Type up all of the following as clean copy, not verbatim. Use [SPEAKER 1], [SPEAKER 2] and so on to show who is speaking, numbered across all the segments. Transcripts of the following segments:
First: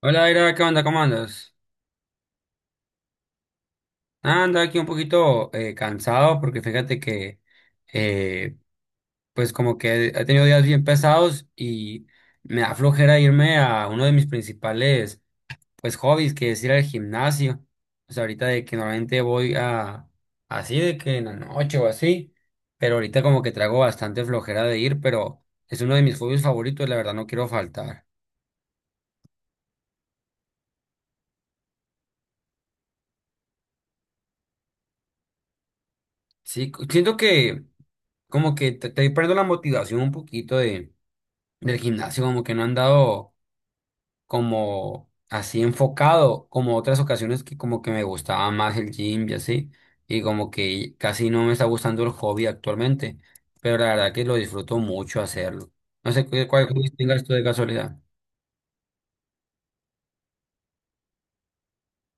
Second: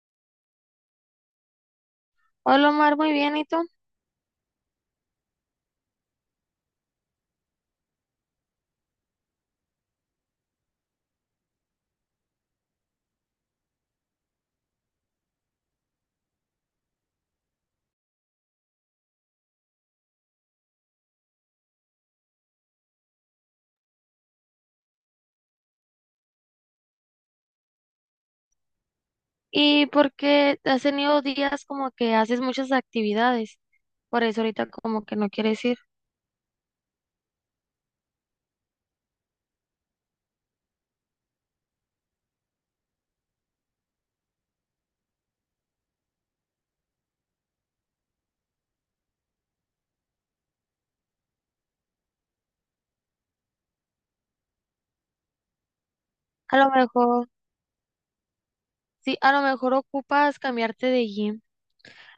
[SPEAKER 1] Hola, Aira, ¿qué onda? ¿Cómo andas?
[SPEAKER 2] Hola Omar, muy bien, ¿y tú?
[SPEAKER 1] Anda aquí un poquito cansado porque fíjate que, eh, pues como que he tenido días bien pesados y me da flojera irme a uno de mis principales, pues, hobbies, que es ir al gimnasio. O sea, ahorita de que normalmente voy a, así de que en la noche o así, pero ahorita como que traigo bastante flojera de ir, pero es uno de mis hobbies favoritos, la verdad no quiero faltar.
[SPEAKER 2] ¿Y por qué has tenido días como que haces muchas actividades? Por eso ahorita como que no quieres ir.
[SPEAKER 1] Sí, siento que como que te perdiendo la motivación un poquito de del gimnasio, como que no han dado como así enfocado, como otras ocasiones que como que me gustaba más el gym y así, y como que casi no me está gustando el hobby actualmente, pero la verdad que lo disfruto mucho hacerlo. No sé
[SPEAKER 2] A
[SPEAKER 1] cuál
[SPEAKER 2] lo
[SPEAKER 1] hobby tengas
[SPEAKER 2] mejor,
[SPEAKER 1] tú de casualidad.
[SPEAKER 2] sí, a lo mejor ocupas cambiarte de gym.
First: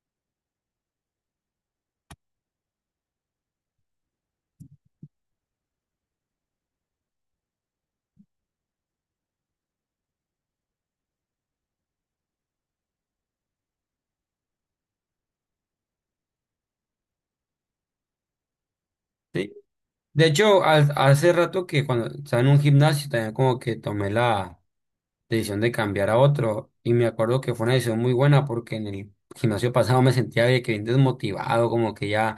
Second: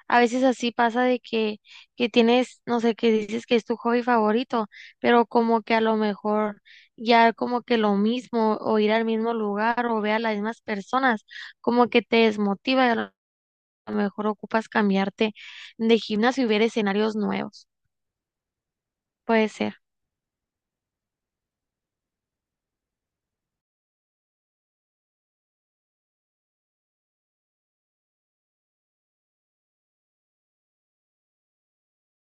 [SPEAKER 2] A veces así pasa de que tienes, no sé, que dices que es tu hobby favorito, pero como que a lo mejor ya como que lo mismo o ir al mismo lugar o ver a las mismas personas, como que te desmotiva y a lo mejor ocupas cambiarte de gimnasio y ver escenarios nuevos. Puede
[SPEAKER 1] Sí.
[SPEAKER 2] ser.
[SPEAKER 1] De hecho, hace rato que cuando estaba en un gimnasio también como que tomé la decisión de cambiar a otro. Y me acuerdo que fue una decisión muy buena porque en el gimnasio pasado me sentía de que bien desmotivado, como que ya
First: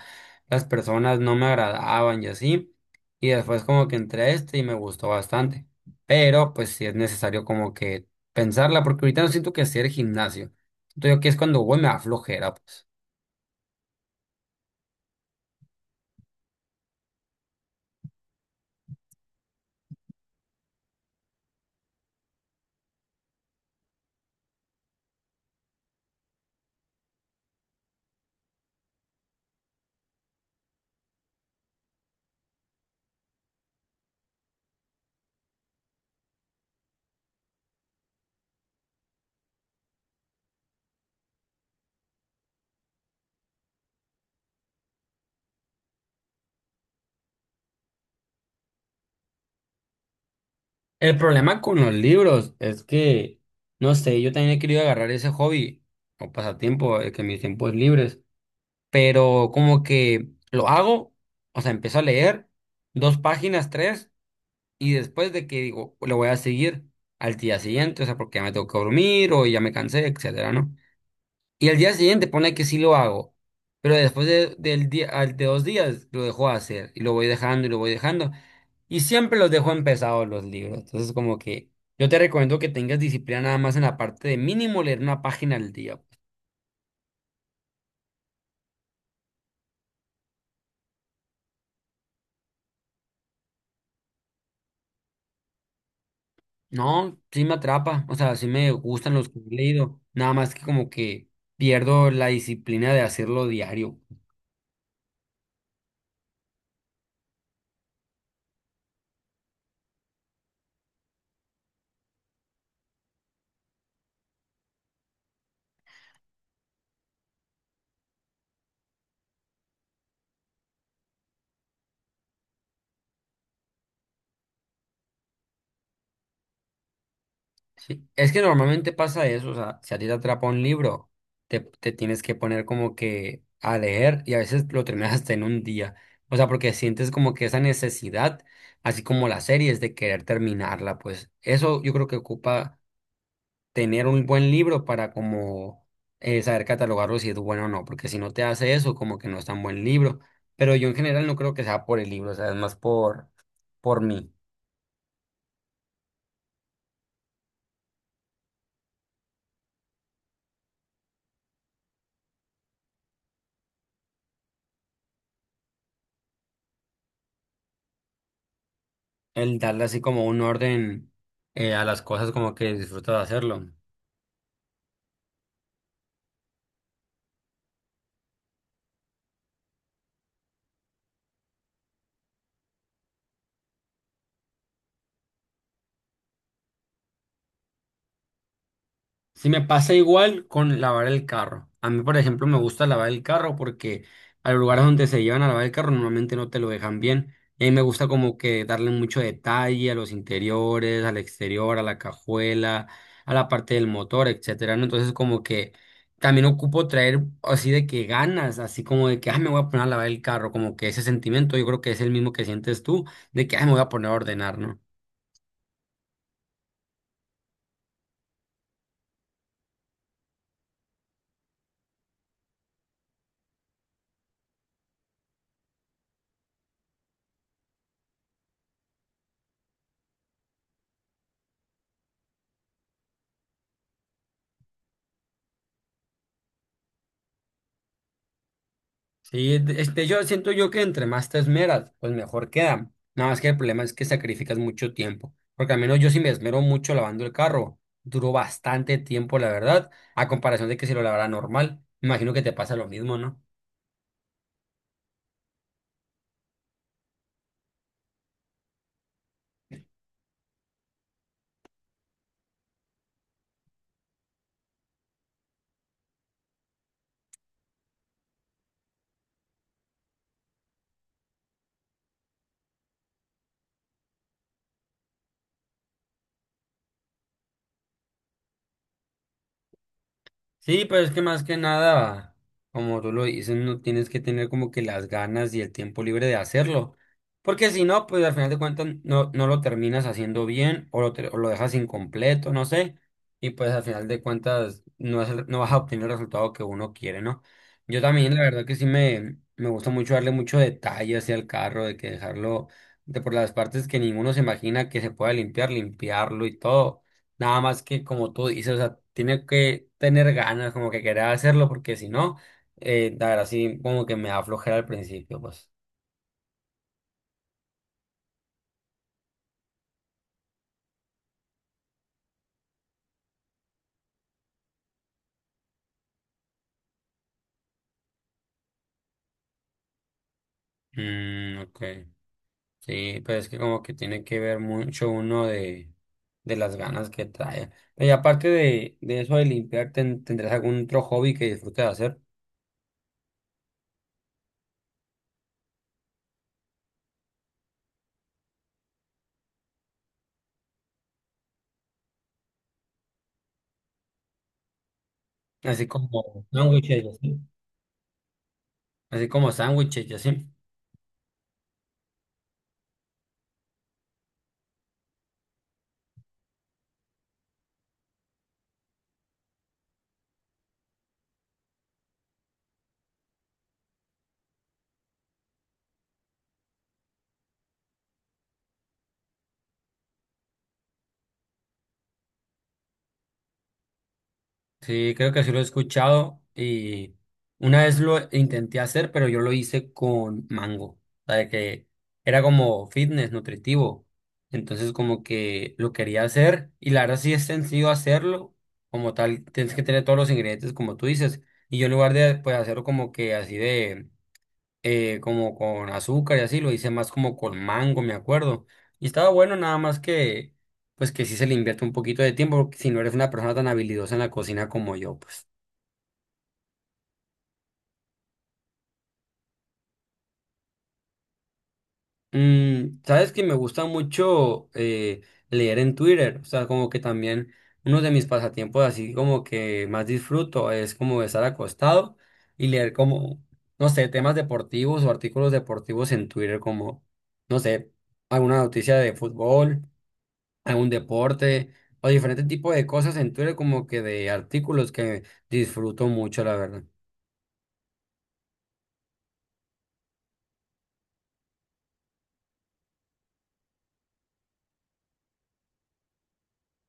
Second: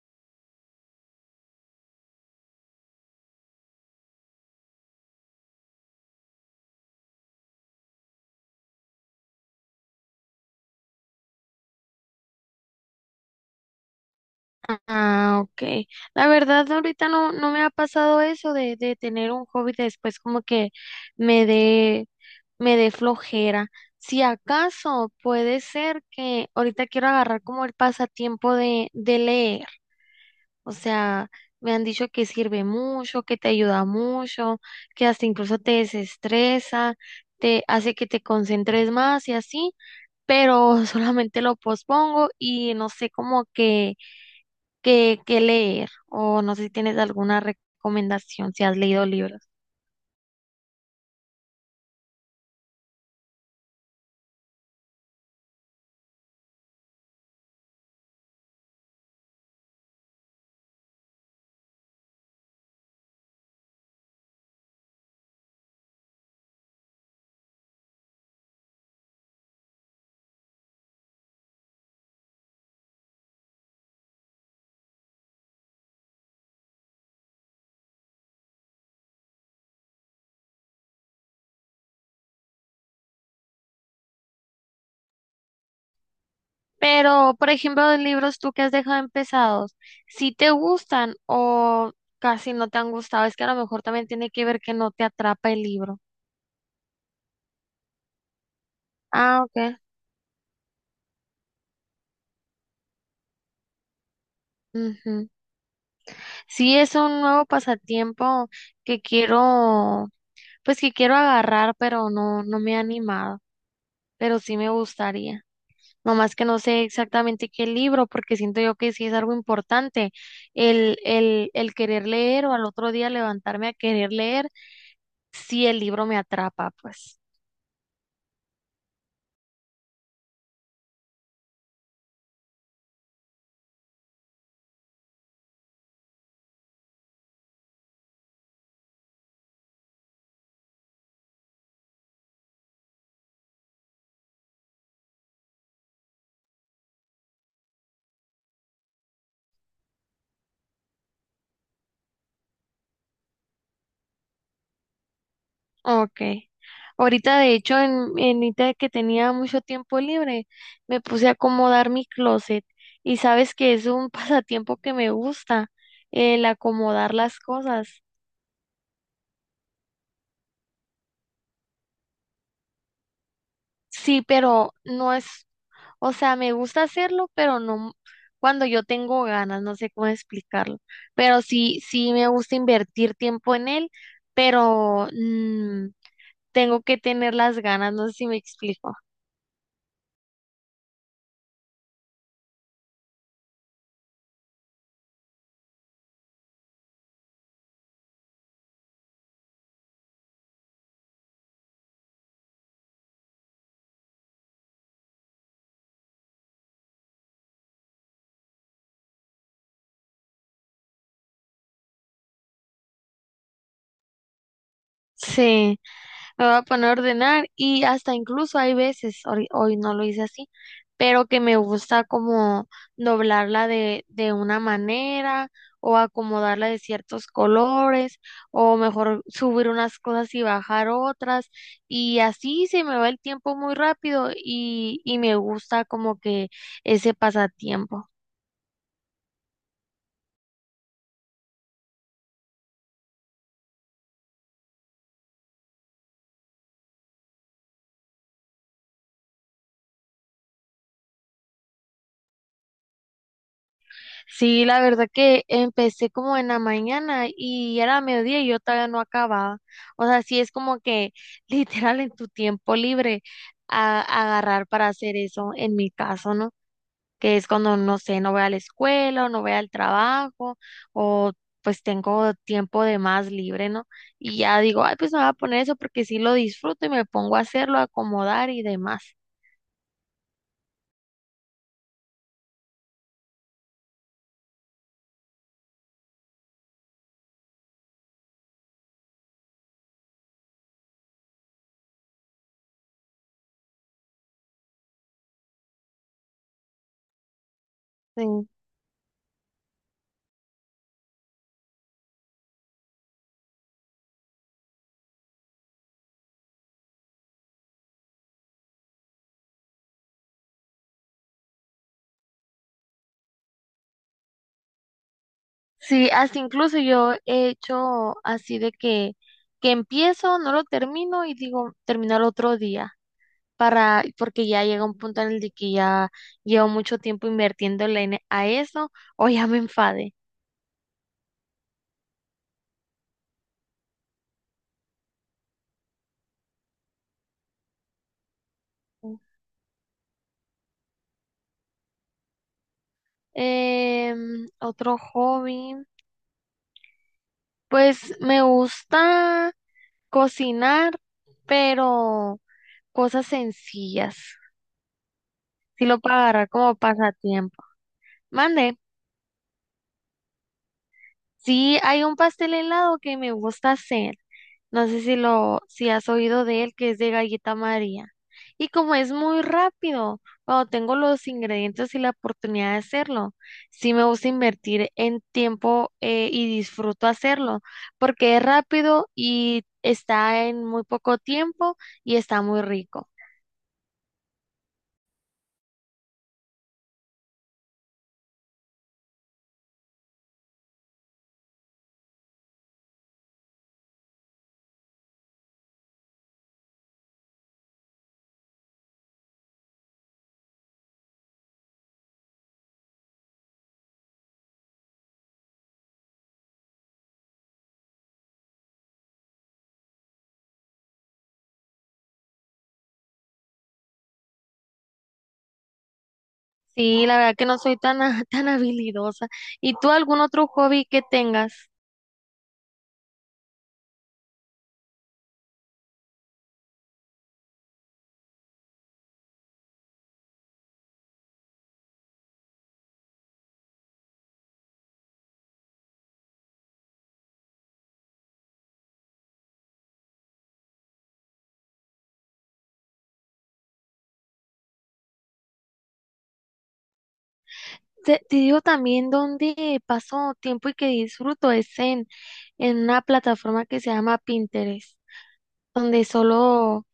[SPEAKER 1] las personas no me agradaban y así. Y después como que entré a este y me gustó bastante. Pero pues sí es necesario como que pensarla porque ahorita no siento que sea el gimnasio. Siento yo que es cuando voy me da flojera, pues.
[SPEAKER 2] Ah, ok. La verdad, ahorita no, no me ha pasado eso de tener un hobby después como que me dé, me dé flojera. Si acaso puede ser que ahorita quiero agarrar como el pasatiempo de leer. O sea, me han dicho que sirve mucho, que te ayuda mucho, que hasta incluso te desestresa, te hace que te concentres más y así, pero solamente lo pospongo y no sé como que que leer o no sé si tienes alguna recomendación si has leído libros.
[SPEAKER 1] El problema con los libros es que, no sé, yo también he querido agarrar ese hobby o pasatiempo, el que mis tiempos libres, pero como que lo hago, o sea, empiezo a leer dos páginas, tres, y después de que digo, lo voy a seguir al día siguiente, o sea, porque ya me tengo que dormir o ya me cansé, etcétera, ¿no? Y al día siguiente pone que sí lo hago, pero después del día, de dos días lo dejo de hacer y lo voy dejando y lo voy dejando. Y siempre los dejo empezados los libros, entonces como que yo te recomiendo que tengas disciplina nada más en la parte de mínimo leer una página al día.
[SPEAKER 2] Pero, por ejemplo, de libros tú que has dejado empezados, si te gustan o casi no te han gustado, es que a lo mejor también tiene que ver que no te atrapa el libro.
[SPEAKER 1] No, sí me atrapa, o sea, sí me gustan los que
[SPEAKER 2] Ah,
[SPEAKER 1] he
[SPEAKER 2] ok.
[SPEAKER 1] leído, nada más que como que pierdo la disciplina de hacerlo diario.
[SPEAKER 2] Ujú. Sí, es un nuevo pasatiempo que quiero, pues que quiero agarrar, pero no, no me he animado, pero sí me gustaría. Nomás que no sé exactamente qué libro, porque siento yo que sí es algo importante. El querer leer o al otro día levantarme a querer leer, si el libro me atrapa, pues.
[SPEAKER 1] Sí. Es que normalmente pasa eso, o sea, si a ti te atrapa un libro, te tienes que poner como que a leer y a veces lo terminas hasta en un día, o sea, porque sientes como que esa necesidad, así como las series, de querer terminarla, pues eso yo creo que ocupa tener un buen libro para como saber catalogarlo si es bueno o no, porque si no te hace eso, como que no es tan buen libro. Pero yo en general no creo que sea por el libro, o sea, es más por mí,
[SPEAKER 2] Ok. Ahorita, de hecho, en ahorita que tenía mucho tiempo libre, me puse a acomodar mi closet. Y sabes que es un pasatiempo que me gusta, el acomodar las cosas.
[SPEAKER 1] el darle así como un orden a las cosas como que disfruto de hacerlo.
[SPEAKER 2] Sí, pero no es. O sea, me gusta hacerlo, pero no cuando yo tengo ganas, no sé cómo explicarlo. Pero sí, sí me gusta invertir tiempo en él, pero tengo que tener las ganas, no sé si me explico.
[SPEAKER 1] Si me pasa igual con lavar el carro. A mí, por ejemplo, me gusta lavar el carro porque a los lugares donde se llevan a lavar el carro normalmente no te lo dejan bien. Y a mí me gusta como que darle mucho detalle a los interiores, al exterior, a la cajuela, a la parte del motor, etcétera, ¿no? Entonces como que también ocupo traer así de que ganas, así como de que, ah, me voy a poner a lavar el carro, como que ese sentimiento yo creo que es el mismo que sientes tú, de que, ah, me voy a poner a ordenar, ¿no?
[SPEAKER 2] Sí. Me voy a poner a ordenar y hasta incluso hay veces, hoy, hoy no lo hice así, pero que me gusta como doblarla de una manera o acomodarla de ciertos colores o mejor subir unas cosas y bajar otras y así se me va el tiempo muy rápido y me gusta como que ese pasatiempo.
[SPEAKER 1] Sí, este, yo siento yo que entre más te esmeras, pues mejor queda. Nada más que el problema es que sacrificas mucho tiempo. Porque al menos yo sí me esmero mucho lavando el carro. Duró bastante tiempo, la verdad, a comparación de que si lo lavara normal. Me imagino que te pasa lo mismo, ¿no?
[SPEAKER 2] Sí, la verdad que empecé como en la mañana y era mediodía y yo todavía no acababa. O sea, sí es como que literal en tu tiempo libre a, agarrar para hacer eso en mi caso, ¿no? Que es cuando, no sé, no voy a la escuela o no voy al trabajo o pues tengo tiempo de más libre, ¿no? Y ya digo, ay, pues me voy a poner eso porque sí lo disfruto y me pongo a hacerlo, a acomodar y demás.
[SPEAKER 1] Sí, pero es que más que nada, como tú lo dices, no tienes que tener como que las ganas y el tiempo libre de hacerlo. Porque si no, pues al final de cuentas no, no lo terminas haciendo bien o o lo dejas incompleto, no sé. Y pues al final de cuentas no, es no vas a obtener el resultado que uno quiere, ¿no? Yo también, la
[SPEAKER 2] Sí.
[SPEAKER 1] verdad que sí me gusta mucho darle mucho detalle hacia el carro, de que dejarlo de por las partes que ninguno se imagina que se pueda limpiar, limpiarlo y todo. Nada más que como tú dices, o sea, tiene que tener ganas, como que querer hacerlo, porque si no, la verdad sí, como que me da flojera al principio, pues.
[SPEAKER 2] Sí, hasta incluso yo he hecho así de que empiezo, no lo termino y digo terminar otro día para, porque ya llega un punto en el de que ya llevo mucho tiempo invirtiéndole en- a eso o ya me enfade.
[SPEAKER 1] Mm, ok. Sí, pero es que como que tiene que ver mucho uno de las ganas que trae. Y aparte de eso de limpiar, ¿tendrás algún otro hobby que disfrutes de hacer?
[SPEAKER 2] Otro hobby, pues me gusta cocinar, pero cosas sencillas. Si
[SPEAKER 1] Así
[SPEAKER 2] lo puedo
[SPEAKER 1] como
[SPEAKER 2] agarrar como
[SPEAKER 1] sándwiches y así.
[SPEAKER 2] pasatiempo. Mande.
[SPEAKER 1] Así como sándwiches y así.
[SPEAKER 2] Sí, hay un pastel helado que me gusta hacer. No sé si lo, si has oído de él, que es de galleta María. Y como es muy rápido, cuando tengo los ingredientes y la oportunidad de hacerlo, sí me gusta invertir en tiempo y disfruto hacerlo, porque es rápido y está en muy poco tiempo y está muy rico.
[SPEAKER 1] Sí, creo que sí lo he escuchado y una vez lo intenté hacer, pero yo lo hice con mango, o sea, de que era como fitness nutritivo, entonces como que lo quería hacer y la verdad sí es sencillo hacerlo, como tal, tienes que tener todos los ingredientes como tú dices, y yo en lugar de pues hacerlo como que así de como con azúcar y así, lo hice más como con mango, me acuerdo. Y estaba bueno, nada más que, pues que sí se le invierte un poquito de tiempo, porque si no eres una persona tan habilidosa en la cocina como yo, pues.
[SPEAKER 2] Sí, la verdad que no soy tan, a- tan habilidosa. ¿Y tú algún otro hobby que tengas?
[SPEAKER 1] Mm, sabes que me gusta mucho leer en Twitter, o sea, como que también uno de mis pasatiempos así como que más disfruto es como estar acostado y leer como, no sé, temas deportivos o artículos deportivos en Twitter como, no sé, alguna noticia de fútbol algún deporte o diferentes tipos de cosas en Twitter, como que de artículos que disfruto mucho, la verdad.
[SPEAKER 2] Te digo también donde paso tiempo y que disfruto es en una plataforma que se llama Pinterest, donde solo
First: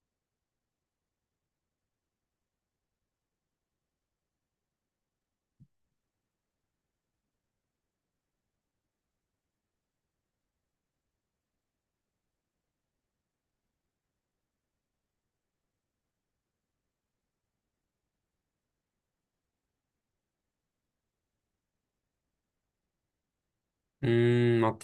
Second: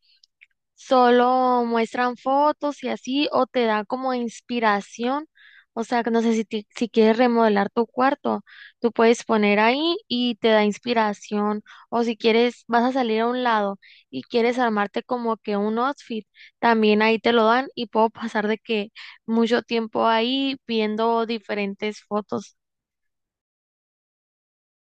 [SPEAKER 2] solo muestran fotos y así, o te da como inspiración. O sea, que no sé si, ti- si quieres remodelar tu cuarto, tú puedes poner ahí y te da inspiración. O si quieres, vas a salir a un lado y quieres armarte como que un outfit, también ahí te lo dan y puedo pasar de que mucho tiempo ahí viendo diferentes fotos.
[SPEAKER 1] Mm, ok.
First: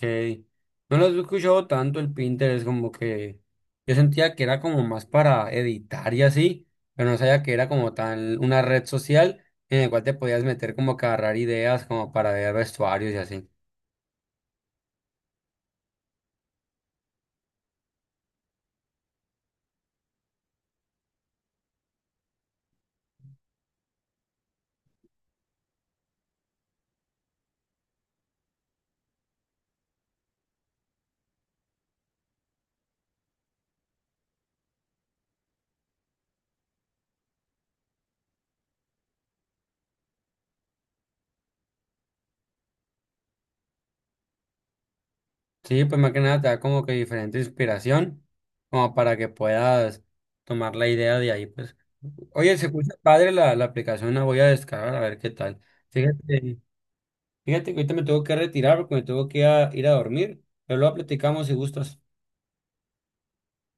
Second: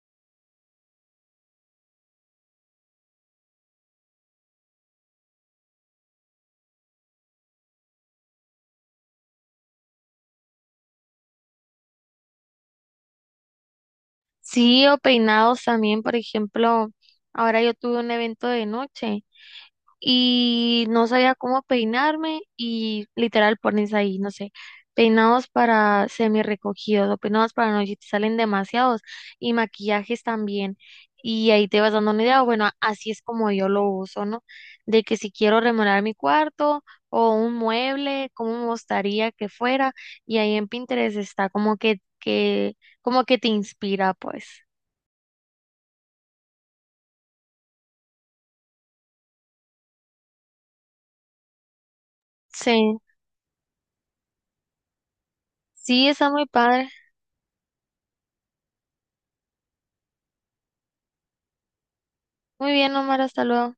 [SPEAKER 1] No los he escuchado tanto el Pinterest, como que yo sentía que era como más para editar y así, pero no sabía que era como tal una red social en la cual te podías meter como que a agarrar ideas como para ver vestuarios y así.
[SPEAKER 2] Sí, o peinados también, por ejemplo, ahora yo tuve un evento de noche. Y no sabía cómo peinarme y literal pones ahí, no sé, peinados para semi recogidos o peinados para noche, te salen demasiados y maquillajes también. Y ahí te vas dando una idea, bueno, así es como yo lo uso, ¿no? De que si quiero remodelar mi cuarto o un mueble, cómo me gustaría que fuera, y ahí en Pinterest está como que, como que te inspira, pues.
[SPEAKER 1] Sí, pues más que nada te da como que diferente inspiración, como para que puedas tomar la idea de ahí, pues. Oye, se escucha
[SPEAKER 2] Sí,
[SPEAKER 1] padre la aplicación, la voy a descargar a ver qué tal.
[SPEAKER 2] sí, está muy
[SPEAKER 1] Fíjate,
[SPEAKER 2] padre.
[SPEAKER 1] fíjate que ahorita me tengo que retirar porque me tengo que ir ir a dormir, pero luego platicamos si gustas.
[SPEAKER 2] Muy bien, Omar, hasta luego.